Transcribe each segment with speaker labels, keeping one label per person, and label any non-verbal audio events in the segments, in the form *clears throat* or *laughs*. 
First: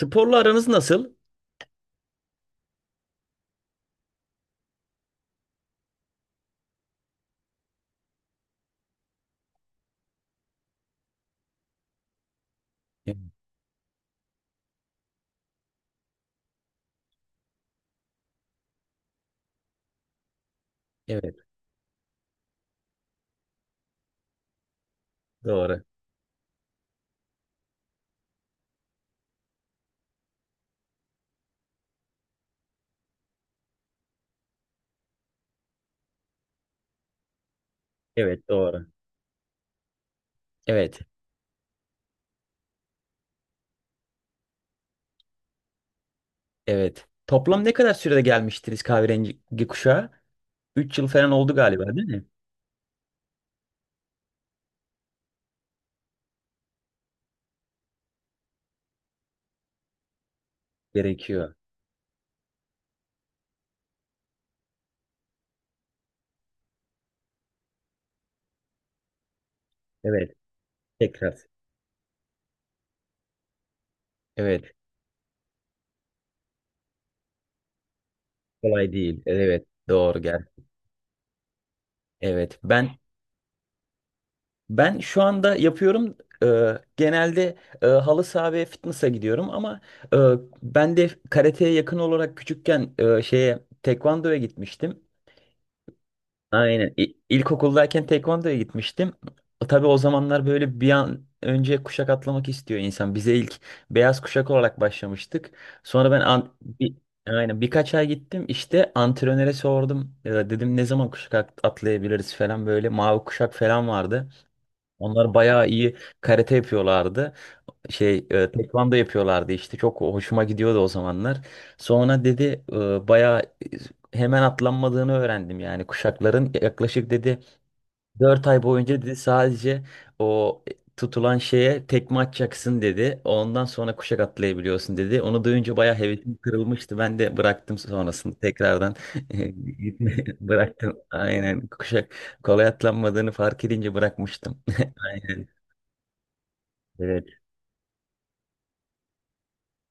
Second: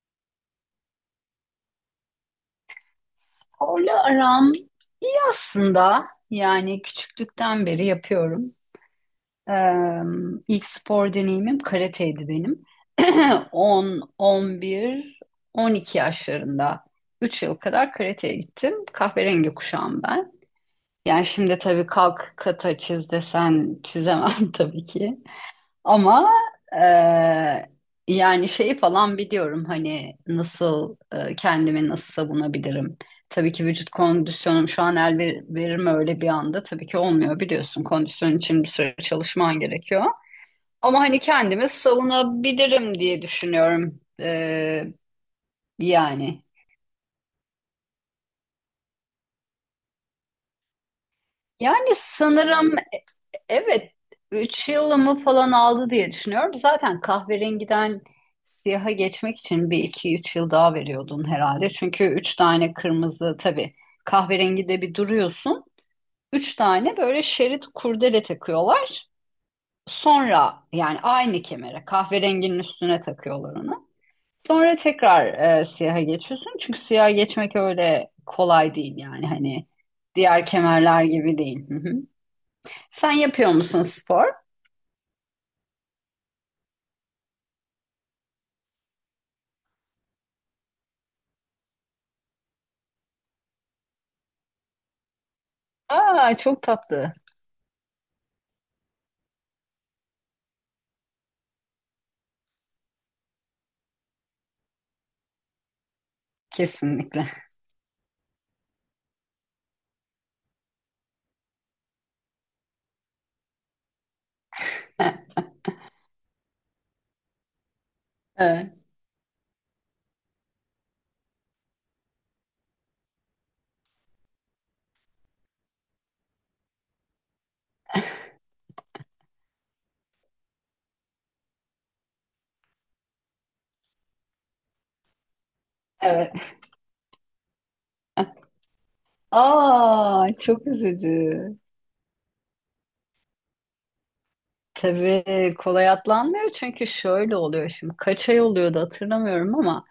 Speaker 1: Sporla aranız nasıl?
Speaker 2: Sporla aram iyi aslında. Yani küçüklükten beri yapıyorum. Eee ilk spor deneyimim karateydi benim.
Speaker 1: Evet,
Speaker 2: *clears throat* 10, 11, 12 yaşlarında 3 yıl kadar karateye gittim. Kahverengi kuşağım ben. Yani
Speaker 1: evet,
Speaker 2: şimdi tabii kalk kata çiz desen çizemem *laughs* tabii ki.
Speaker 1: doğru.
Speaker 2: Ama eee, yani şeyi falan biliyorum, hani nasıl kendimi nasıl savunabilirim. Tabii ki vücut kondisyonum şu an verir mi öyle bir anda? Tabii ki olmuyor, biliyorsun. Kondisyon
Speaker 1: Evet,
Speaker 2: için bir
Speaker 1: doğru.
Speaker 2: süre çalışman gerekiyor.
Speaker 1: Evet,
Speaker 2: Ama hani kendimi savunabilirim diye düşünüyorum. Yani.
Speaker 1: evet. Toplam ne kadar sürede gelmiştiniz kahverengi kuşağı? 3 yıl falan oldu
Speaker 2: Yani
Speaker 1: galiba, değil mi?
Speaker 2: sanırım, evet, 3 yılımı falan aldı diye düşünüyorum. Zaten kahverengiden siyaha geçmek için bir iki üç yıl daha veriyordun
Speaker 1: Gerekiyor.
Speaker 2: herhalde. Çünkü üç tane kırmızı, tabii kahverengide bir duruyorsun. Üç tane böyle şerit kurdele takıyorlar.
Speaker 1: Evet,
Speaker 2: Sonra yani
Speaker 1: tekrar.
Speaker 2: aynı kemere kahverenginin üstüne takıyorlar onu.
Speaker 1: Evet,
Speaker 2: Sonra tekrar siyaha geçiyorsun. Çünkü siyaha geçmek öyle kolay
Speaker 1: kolay
Speaker 2: değil,
Speaker 1: değil.
Speaker 2: yani
Speaker 1: Evet,
Speaker 2: hani
Speaker 1: doğru gel.
Speaker 2: diğer kemerler gibi değil. Hı hı.
Speaker 1: Evet, ben
Speaker 2: Sen yapıyor musun spor?
Speaker 1: ben şu anda yapıyorum. Genelde halı saha ve fitness'a gidiyorum ama e, ben de karateye yakın olarak küçükken şeye tekvandoya gitmiştim.
Speaker 2: Aa, çok
Speaker 1: Aynen.
Speaker 2: tatlı.
Speaker 1: İlkokuldayken tekvandoya gitmiştim. Tabii o zamanlar böyle bir an önce kuşak atlamak istiyor insan. Bize ilk beyaz kuşak olarak başlamıştık. Sonra bir,
Speaker 2: Kesinlikle.
Speaker 1: aynen birkaç ay gittim. İşte antrenöre sordum. Ya dedim ne zaman atlayabiliriz falan böyle. Mavi kuşak falan vardı. Onlar
Speaker 2: *laughs*
Speaker 1: bayağı iyi karate yapıyorlardı
Speaker 2: Evet.
Speaker 1: tekvando yapıyorlardı işte çok hoşuma gidiyordu o zamanlar. Sonra dedi bayağı hemen atlanmadığını öğrendim yani kuşakların yaklaşık dedi 4 ay boyunca dedi sadece o tutulan şeye tekme atacaksın dedi. Ondan sonra kuşak atlayabiliyorsun dedi. Onu duyunca bayağı hevesim
Speaker 2: Evet.
Speaker 1: kırılmıştı. Ben de bıraktım sonrasında tekrardan *laughs* gitmeyi
Speaker 2: Aa, çok
Speaker 1: bıraktım.
Speaker 2: üzücü.
Speaker 1: Aynen kuşak kolay atlanmadığını fark edince bırakmıştım. *laughs* Aynen.
Speaker 2: Tabii kolay atlanmıyor, çünkü
Speaker 1: Evet.
Speaker 2: şöyle oluyor şimdi. Kaç ay oluyordu hatırlamıyorum, ama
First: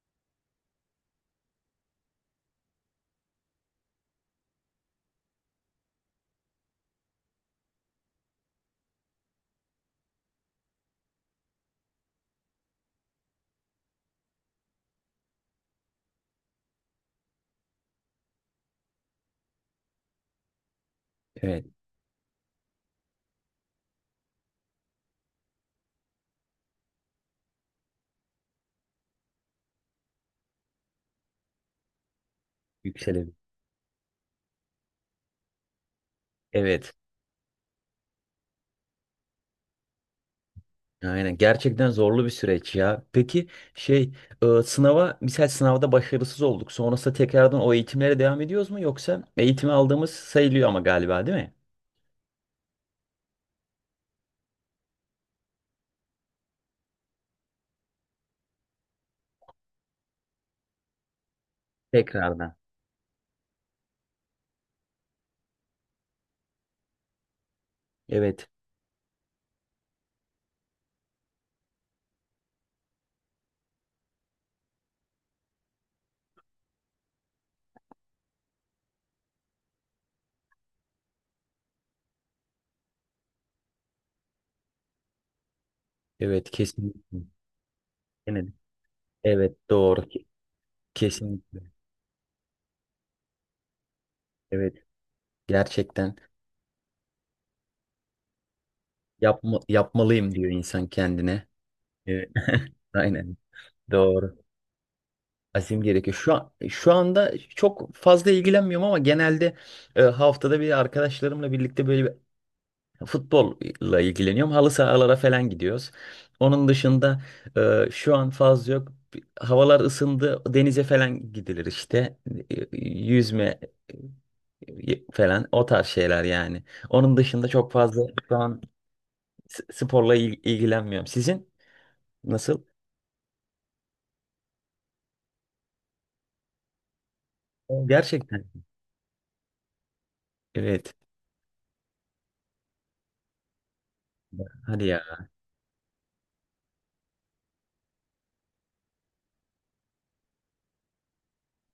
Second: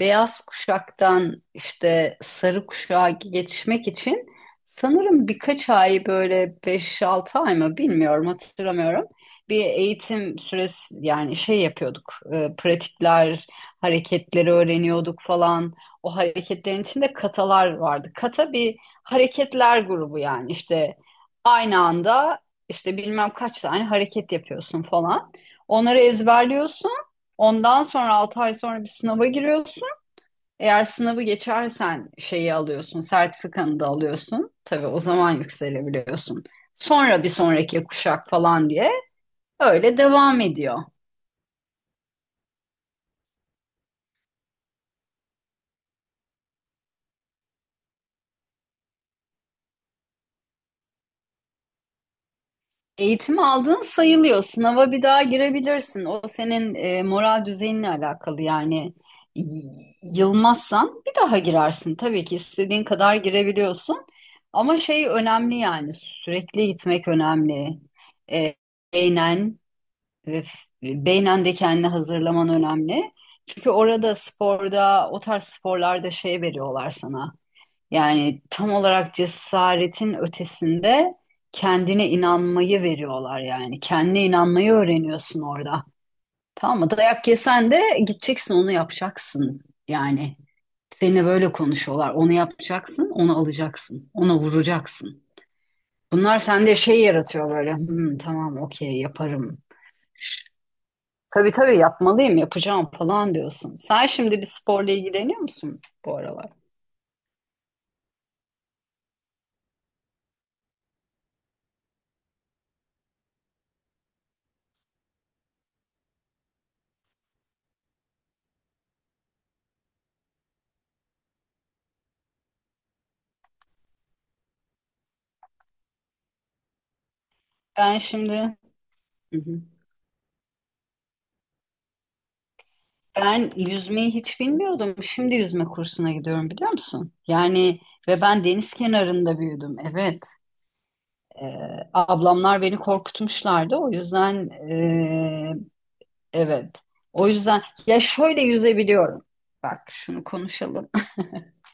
Speaker 2: beyaz kuşaktan işte sarı kuşağa geçmek için sanırım birkaç ay, böyle beş altı ay mı bilmiyorum, hatırlamıyorum. Bir eğitim süresi, yani şey yapıyorduk, pratikler, hareketleri öğreniyorduk falan. O hareketlerin içinde katalar vardı. Kata bir hareketler grubu, yani işte
Speaker 1: Evet.
Speaker 2: aynı anda işte bilmem kaç tane hareket yapıyorsun falan. Onları ezberliyorsun. Ondan sonra 6 ay sonra bir sınava giriyorsun. Eğer sınavı geçersen şeyi alıyorsun,
Speaker 1: Yükselebilir.
Speaker 2: sertifikanı da alıyorsun. Tabii o zaman yükselebiliyorsun.
Speaker 1: Evet.
Speaker 2: Sonra bir sonraki kuşak falan diye öyle devam ediyor.
Speaker 1: Aynen gerçekten zorlu bir süreç ya. Peki şey sınava misal sınavda başarısız olduk. Sonrasında tekrardan o eğitimlere devam ediyoruz mu yoksa eğitimi aldığımız sayılıyor ama galiba değil mi?
Speaker 2: Eğitim aldığın sayılıyor. Sınava bir daha girebilirsin. O senin moral düzeyinle alakalı yani. Y- Yılmazsan bir daha girersin. Tabii ki
Speaker 1: Tekrardan.
Speaker 2: istediğin kadar girebiliyorsun. Ama şey önemli, yani sürekli gitmek önemli.
Speaker 1: Evet.
Speaker 2: E, eğlen, Ve beynen de kendini hazırlaman önemli. Çünkü orada sporda, o tarz sporlarda şey veriyorlar sana. Yani tam olarak cesaretin ötesinde kendine inanmayı veriyorlar yani. Kendine inanmayı öğreniyorsun orada.
Speaker 1: Evet
Speaker 2: Tamam mı?
Speaker 1: kesinlikle.
Speaker 2: Dayak yesen de
Speaker 1: Yine de-
Speaker 2: gideceksin, onu
Speaker 1: Evet
Speaker 2: yapacaksın.
Speaker 1: doğru.
Speaker 2: Yani seninle böyle
Speaker 1: Kesinlikle.
Speaker 2: konuşuyorlar. Onu yapacaksın, onu alacaksın, ona
Speaker 1: Evet
Speaker 2: vuracaksın.
Speaker 1: gerçekten
Speaker 2: Bunlar sende şey yaratıyor böyle. "Hmm, tamam, okey, yaparım."
Speaker 1: yapma, yapmalıyım diyor insan kendine.
Speaker 2: Tabii tabii,
Speaker 1: Evet.
Speaker 2: yapmalıyım,
Speaker 1: *laughs*
Speaker 2: yapacağım falan
Speaker 1: Aynen.
Speaker 2: diyorsun. Sen
Speaker 1: Doğru.
Speaker 2: şimdi bir sporla ilgileniyor musun
Speaker 1: Azim gerekiyor.
Speaker 2: bu
Speaker 1: Şu
Speaker 2: aralar?
Speaker 1: an, şu anda çok fazla ilgilenmiyorum ama genelde haftada bir arkadaşlarımla birlikte böyle bir futbolla ilgileniyorum. Halı sahalara falan gidiyoruz. Onun dışında şu an fazla yok. Havalar ısındı. Denize falan gidilir işte. Yüzme falan o tarz şeyler yani. Onun dışında çok
Speaker 2: Ben
Speaker 1: fazla
Speaker 2: şimdi.
Speaker 1: şu an
Speaker 2: Hı hı.
Speaker 1: ilgilenmiyorum. Sizin nasıl?
Speaker 2: Ben yüzmeyi hiç bilmiyordum. Şimdi yüzme kursuna gidiyorum, biliyor musun? Yani ve
Speaker 1: Gerçekten.
Speaker 2: ben deniz kenarında büyüdüm. Evet.
Speaker 1: Evet.
Speaker 2: Ablamlar beni korkutmuşlardı. O yüzden
Speaker 1: Hadi ya.
Speaker 2: evet. O yüzden ya şöyle yüzebiliyorum. Bak şunu konuşalım.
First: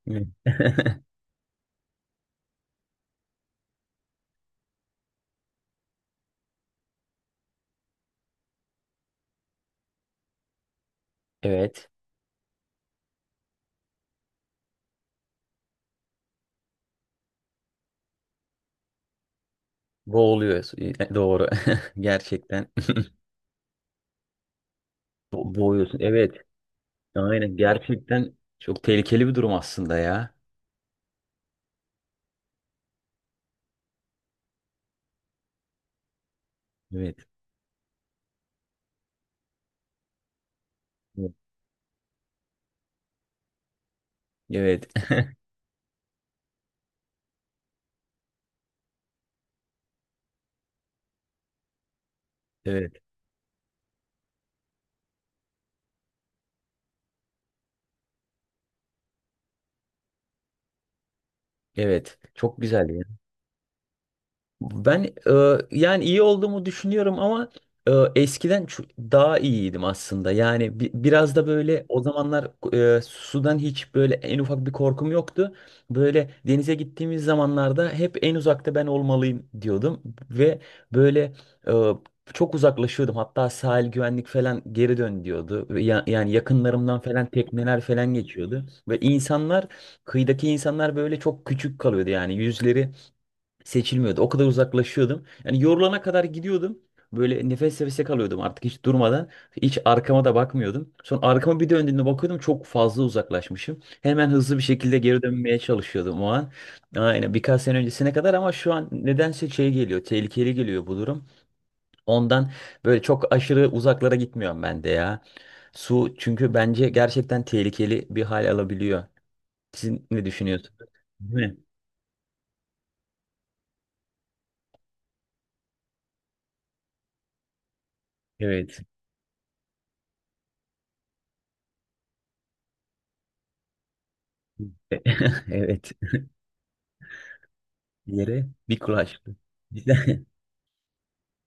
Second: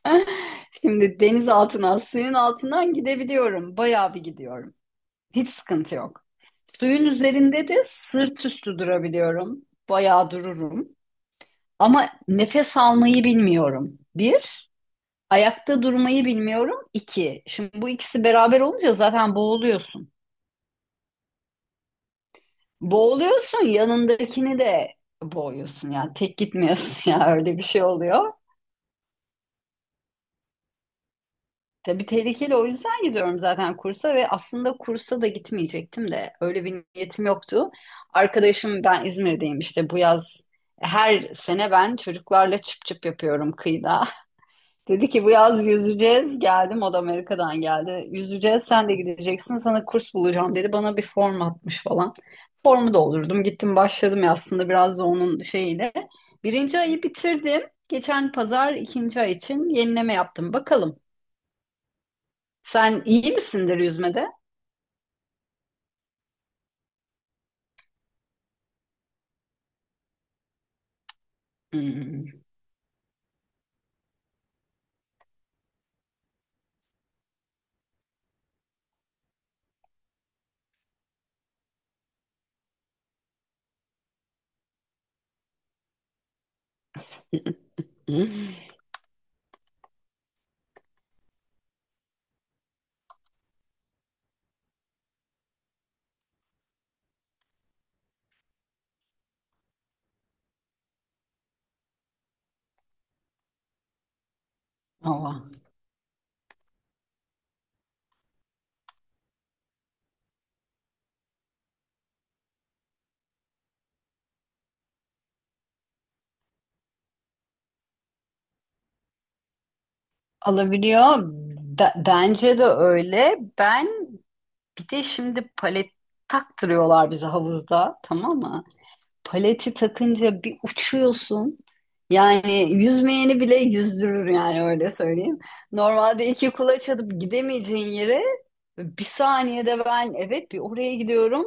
Speaker 2: *laughs*
Speaker 1: *laughs*
Speaker 2: Şimdi deniz altına, suyun altından gidebiliyorum. Bayağı bir gidiyorum. Hiç sıkıntı yok. Suyun üzerinde de sırt üstü durabiliyorum. Bayağı dururum.
Speaker 1: Evet.
Speaker 2: Ama nefes almayı bilmiyorum. Bir, ayakta durmayı bilmiyorum. İki, şimdi bu ikisi beraber olunca zaten boğuluyorsun.
Speaker 1: Boğuluyoruz. Doğru. *laughs* Gerçekten.
Speaker 2: Boğuluyorsun, yanındakini de boğuyorsun.
Speaker 1: Boğuyorsun.
Speaker 2: Yani
Speaker 1: Evet.
Speaker 2: tek gitmiyorsun, *laughs* ya öyle
Speaker 1: Aynen
Speaker 2: bir şey oluyor.
Speaker 1: gerçekten çok tehlikeli bir durum aslında ya.
Speaker 2: Tabii tehlikeli, o yüzden gidiyorum zaten kursa. Ve aslında kursa da gitmeyecektim, de öyle bir
Speaker 1: Evet.
Speaker 2: niyetim yoktu. Arkadaşım, ben İzmir'deyim işte, bu yaz her sene ben çocuklarla çıp çıp yapıyorum kıyıda.
Speaker 1: Evet.
Speaker 2: *laughs* Dedi ki
Speaker 1: *laughs*
Speaker 2: bu yaz yüzeceğiz. Geldim, o da Amerika'dan geldi. Yüzeceğiz, sen de gideceksin, sana kurs bulacağım dedi. Bana bir form atmış falan. Formu
Speaker 1: Evet.
Speaker 2: doldurdum, gittim, başladım ya aslında biraz da onun şeyiyle. Birinci ayı bitirdim. Geçen pazar ikinci ay için yenileme yaptım. Bakalım.
Speaker 1: Evet. Çok güzel
Speaker 2: Sen
Speaker 1: ya.
Speaker 2: iyi misindir yüzmede?
Speaker 1: Ben yani iyi olduğumu düşünüyorum ama eskiden daha iyiydim aslında. Yani biraz da böyle o
Speaker 2: Hmm.
Speaker 1: zamanlar sudan hiç böyle en ufak bir korkum yoktu. Böyle denize gittiğimiz zamanlarda hep en uzakta ben olmalıyım diyordum ve böyle e, çok uzaklaşıyordum. Hatta sahil güvenlik falan geri dön diyordu. Ve yani yakınlarımdan falan tekneler falan
Speaker 2: Hmm.
Speaker 1: geçiyordu ve insanlar kıyıdaki insanlar böyle çok küçük kalıyordu yani yüzleri seçilmiyordu. O kadar uzaklaşıyordum. Yani yorulana kadar gidiyordum. Böyle nefes nefese kalıyordum artık hiç durmadan. Hiç arkama da bakmıyordum. Sonra arkama bir döndüğümde bakıyordum çok fazla uzaklaşmışım. Hemen hızlı bir şekilde geri
Speaker 2: Valla.
Speaker 1: dönmeye çalışıyordum o an. Aynen birkaç sene öncesine kadar ama şu an nedense şey geliyor, tehlikeli geliyor bu durum. Ondan böyle çok aşırı uzaklara gitmiyorum ben de ya. Su çünkü bence gerçekten tehlikeli bir hal alabiliyor. Siz ne düşünüyorsunuz?
Speaker 2: Alabiliyor.
Speaker 1: Değil mi?
Speaker 2: Bence de öyle. Ben bir de şimdi palet taktırıyorlar bize havuzda. Tamam mı?
Speaker 1: Evet.
Speaker 2: Paleti takınca bir uçuyorsun. Yani yüzmeyeni bile yüzdürür, yani öyle
Speaker 1: *laughs*
Speaker 2: söyleyeyim.
Speaker 1: Evet.
Speaker 2: Normalde iki kulaç atıp gidemeyeceğin yere
Speaker 1: Yere bir
Speaker 2: bir
Speaker 1: kulaçtı.
Speaker 2: saniyede, ben
Speaker 1: *laughs*
Speaker 2: evet, bir oraya gidiyorum.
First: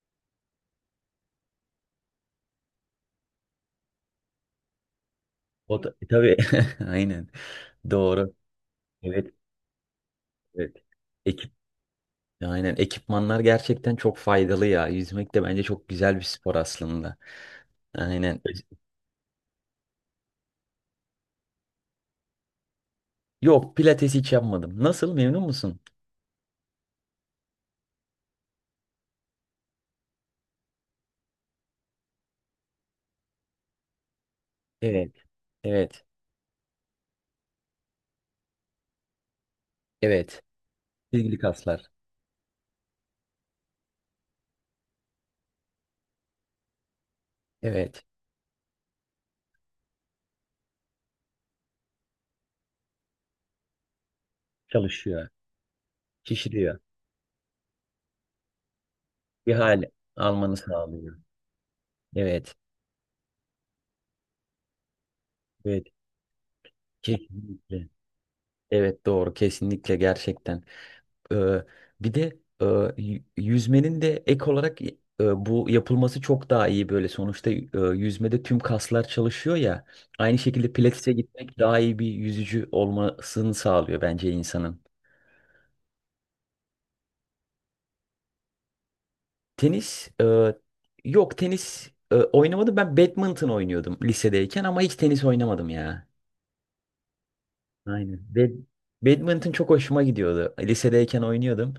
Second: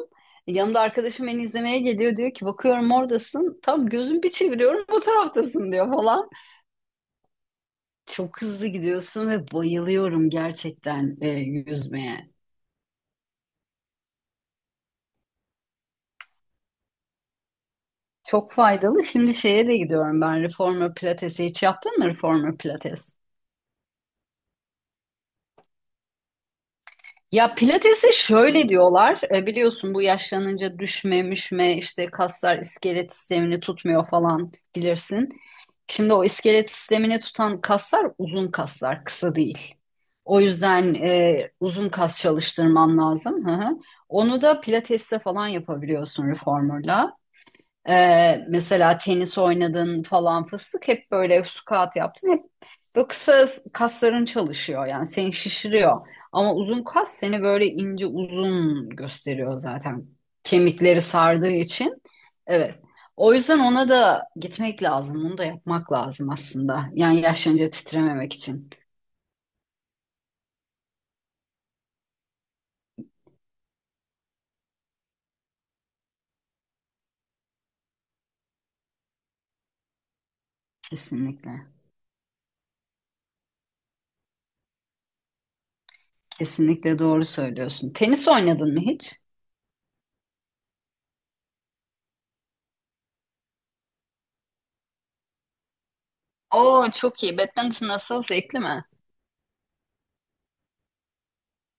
Speaker 2: Yanımda arkadaşım beni izlemeye geliyor, diyor ki bakıyorum oradasın. Tam gözüm bir çeviriyorum o taraftasın, diyor falan.
Speaker 1: Tabii *laughs* aynen. Doğru.
Speaker 2: Çok hızlı gidiyorsun
Speaker 1: Evet,
Speaker 2: ve bayılıyorum
Speaker 1: evet.
Speaker 2: gerçekten
Speaker 1: Ekip
Speaker 2: yüzmeye.
Speaker 1: aynen ekipmanlar gerçekten çok faydalı ya. Yüzmek de bence çok güzel bir spor aslında. Aynen.
Speaker 2: Çok faydalı. Şimdi şeye de gidiyorum ben, reformer pilatesi hiç yaptın mı, reformer pilates?
Speaker 1: Yok, pilates hiç yapmadım. Nasıl? Memnun musun?
Speaker 2: Ya pilatese şöyle diyorlar. Biliyorsun, bu yaşlanınca düşme, müşme, işte kaslar iskelet sistemini tutmuyor falan,
Speaker 1: Evet.
Speaker 2: bilirsin.
Speaker 1: Evet.
Speaker 2: Şimdi o iskelet sistemini tutan kaslar uzun kaslar, kısa değil. O
Speaker 1: Evet.
Speaker 2: yüzden
Speaker 1: Bilgili kaslar.
Speaker 2: uzun kas çalıştırman lazım. Hı hı. Onu da pilatesle falan yapabiliyorsun, reformerla.
Speaker 1: Evet.
Speaker 2: Mesela tenis oynadın falan fıstık, hep böyle squat yaptın, hep böyle kısa kasların çalışıyor, yani
Speaker 1: Çalışıyor.
Speaker 2: seni şişiriyor. Ama
Speaker 1: Şişiriyor.
Speaker 2: uzun kas seni böyle ince uzun gösteriyor
Speaker 1: Bir hal
Speaker 2: zaten,
Speaker 1: almanı
Speaker 2: kemikleri
Speaker 1: sağlıyor.
Speaker 2: sardığı için.
Speaker 1: Evet.
Speaker 2: Evet, o yüzden ona da gitmek lazım, onu da
Speaker 1: Evet.
Speaker 2: yapmak lazım aslında, yani yaşlanınca
Speaker 1: Kesinlikle.
Speaker 2: titrememek için.
Speaker 1: Evet doğru. Kesinlikle gerçekten. Ee, bir de yüzmenin de ek olarak bu yapılması çok daha iyi böyle. Sonuçta yüzmede tüm kaslar çalışıyor ya. Aynı şekilde pilatese
Speaker 2: Kesinlikle,
Speaker 1: gitmek daha iyi bir yüzücü olmasını sağlıyor bence insanın.
Speaker 2: kesinlikle doğru söylüyorsun. Tenis oynadın mı hiç?
Speaker 1: Tenis e, yok tenis oynamadım. Ben badminton oynuyordum lisedeyken ama hiç tenis oynamadım ya.
Speaker 2: Oo, çok iyi. Badminton
Speaker 1: Aynen.
Speaker 2: nasıl? Zevkli mi?
Speaker 1: Badminton çok hoşuma gidiyordu. Lisedeyken oynuyordum.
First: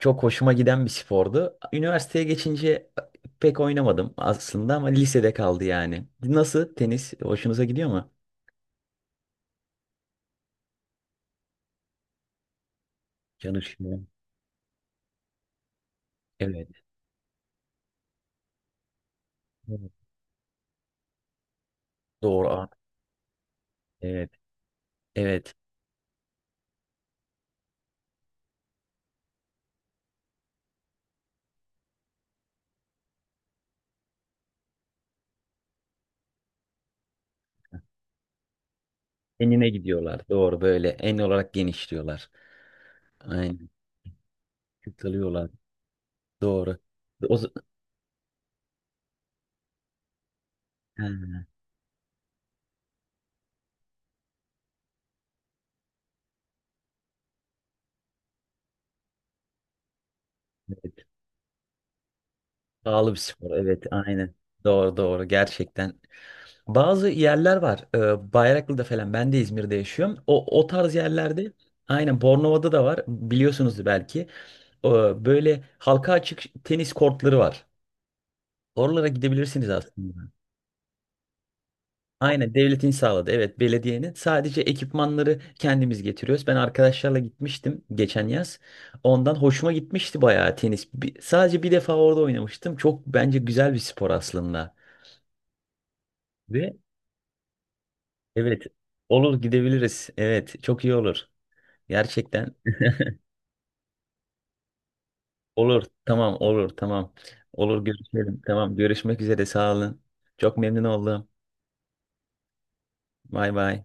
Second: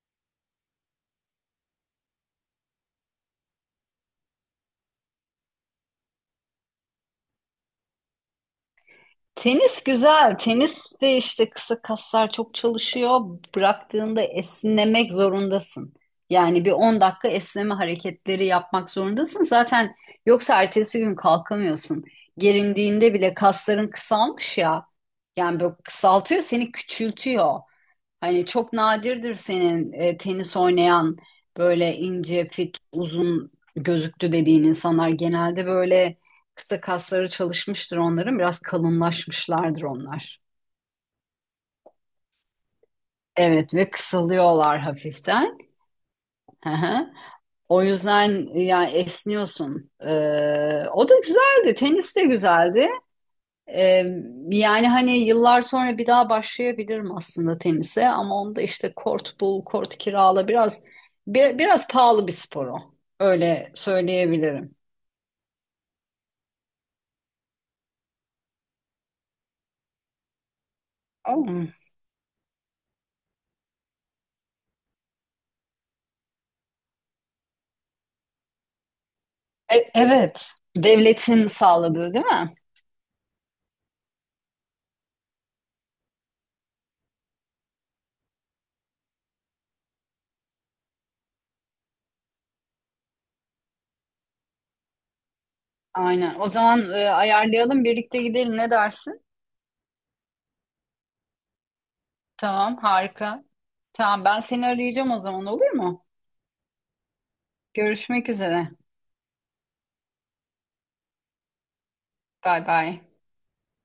Speaker 1: Çok hoşuma giden bir spordu. Üniversiteye geçince pek oynamadım aslında ama lisede kaldı yani. Nasıl tenis? Hoşunuza gidiyor mu?
Speaker 2: Tenis güzel. Tenis de işte kısa kaslar çok çalışıyor.
Speaker 1: Çalışmıyor.
Speaker 2: Bıraktığında esnemek zorundasın. Yani
Speaker 1: Evet.
Speaker 2: bir 10 dakika esneme hareketleri yapmak zorundasın.
Speaker 1: Evet.
Speaker 2: Zaten yoksa ertesi gün kalkamıyorsun.
Speaker 1: Doğru. Aa,
Speaker 2: Gerindiğinde bile kasların
Speaker 1: evet.
Speaker 2: kısalmış ya.
Speaker 1: Evet.
Speaker 2: Yani böyle kısaltıyor, seni küçültüyor. Hani çok nadirdir senin tenis oynayan böyle ince, fit, uzun gözüktü dediğin insanlar. Genelde böyle kısa kasları çalışmıştır onların. Biraz
Speaker 1: Enine
Speaker 2: kalınlaşmışlardır
Speaker 1: gidiyorlar.
Speaker 2: onlar.
Speaker 1: Doğru böyle. En olarak genişliyorlar. Aynen.
Speaker 2: Evet ve kısalıyorlar
Speaker 1: Kısalıyorlar.
Speaker 2: hafiften. Hı
Speaker 1: Doğru.
Speaker 2: hı.
Speaker 1: O, z-
Speaker 2: O yüzden yani esniyorsun. O da
Speaker 1: ha,
Speaker 2: güzeldi. Tenis de güzeldi. Ee, Yani hani yıllar sonra bir daha başlayabilirim aslında tenise, ama onda işte kort bul, kort kirala, biraz biraz pahalı bir spor o.
Speaker 1: pahalı bir spor.
Speaker 2: Öyle
Speaker 1: Evet. Aynen.
Speaker 2: söyleyebilirim.
Speaker 1: Doğru doğru. Gerçekten bazı yerler var. Bayraklı'da falan. Ben de İzmir'de yaşıyorum. O, o tarz yerlerde
Speaker 2: Ama-
Speaker 1: aynen Bornova'da da var. Biliyorsunuzdur belki. Ee, böyle halka açık tenis kortları var. Oralara gidebilirsiniz aslında.
Speaker 2: Evet. Devletin sağladığı değil
Speaker 1: Aynen
Speaker 2: mi?
Speaker 1: devletin sağladı. Evet belediyenin. Sadece ekipmanları kendimiz getiriyoruz. Ben arkadaşlarla gitmiştim geçen yaz. Ondan hoşuma gitmişti bayağı tenis. Sadece bir defa orada oynamıştım. Çok bence güzel bir spor aslında.
Speaker 2: Aynen. O
Speaker 1: Ve
Speaker 2: zaman ayarlayalım, birlikte gidelim.
Speaker 1: evet
Speaker 2: Ne dersin?
Speaker 1: olur gidebiliriz. Evet çok iyi olur. Gerçekten
Speaker 2: Tamam, harika. Tamam, ben seni arayacağım o zaman, olur
Speaker 1: olur.
Speaker 2: mu?
Speaker 1: Tamam olur. Tamam. Olur
Speaker 2: Görüşmek
Speaker 1: görüşelim.
Speaker 2: üzere.
Speaker 1: Tamam görüşmek üzere. Sağ olun. Çok memnun oldum.
Speaker 2: Bay bay.
Speaker 1: Bay bay.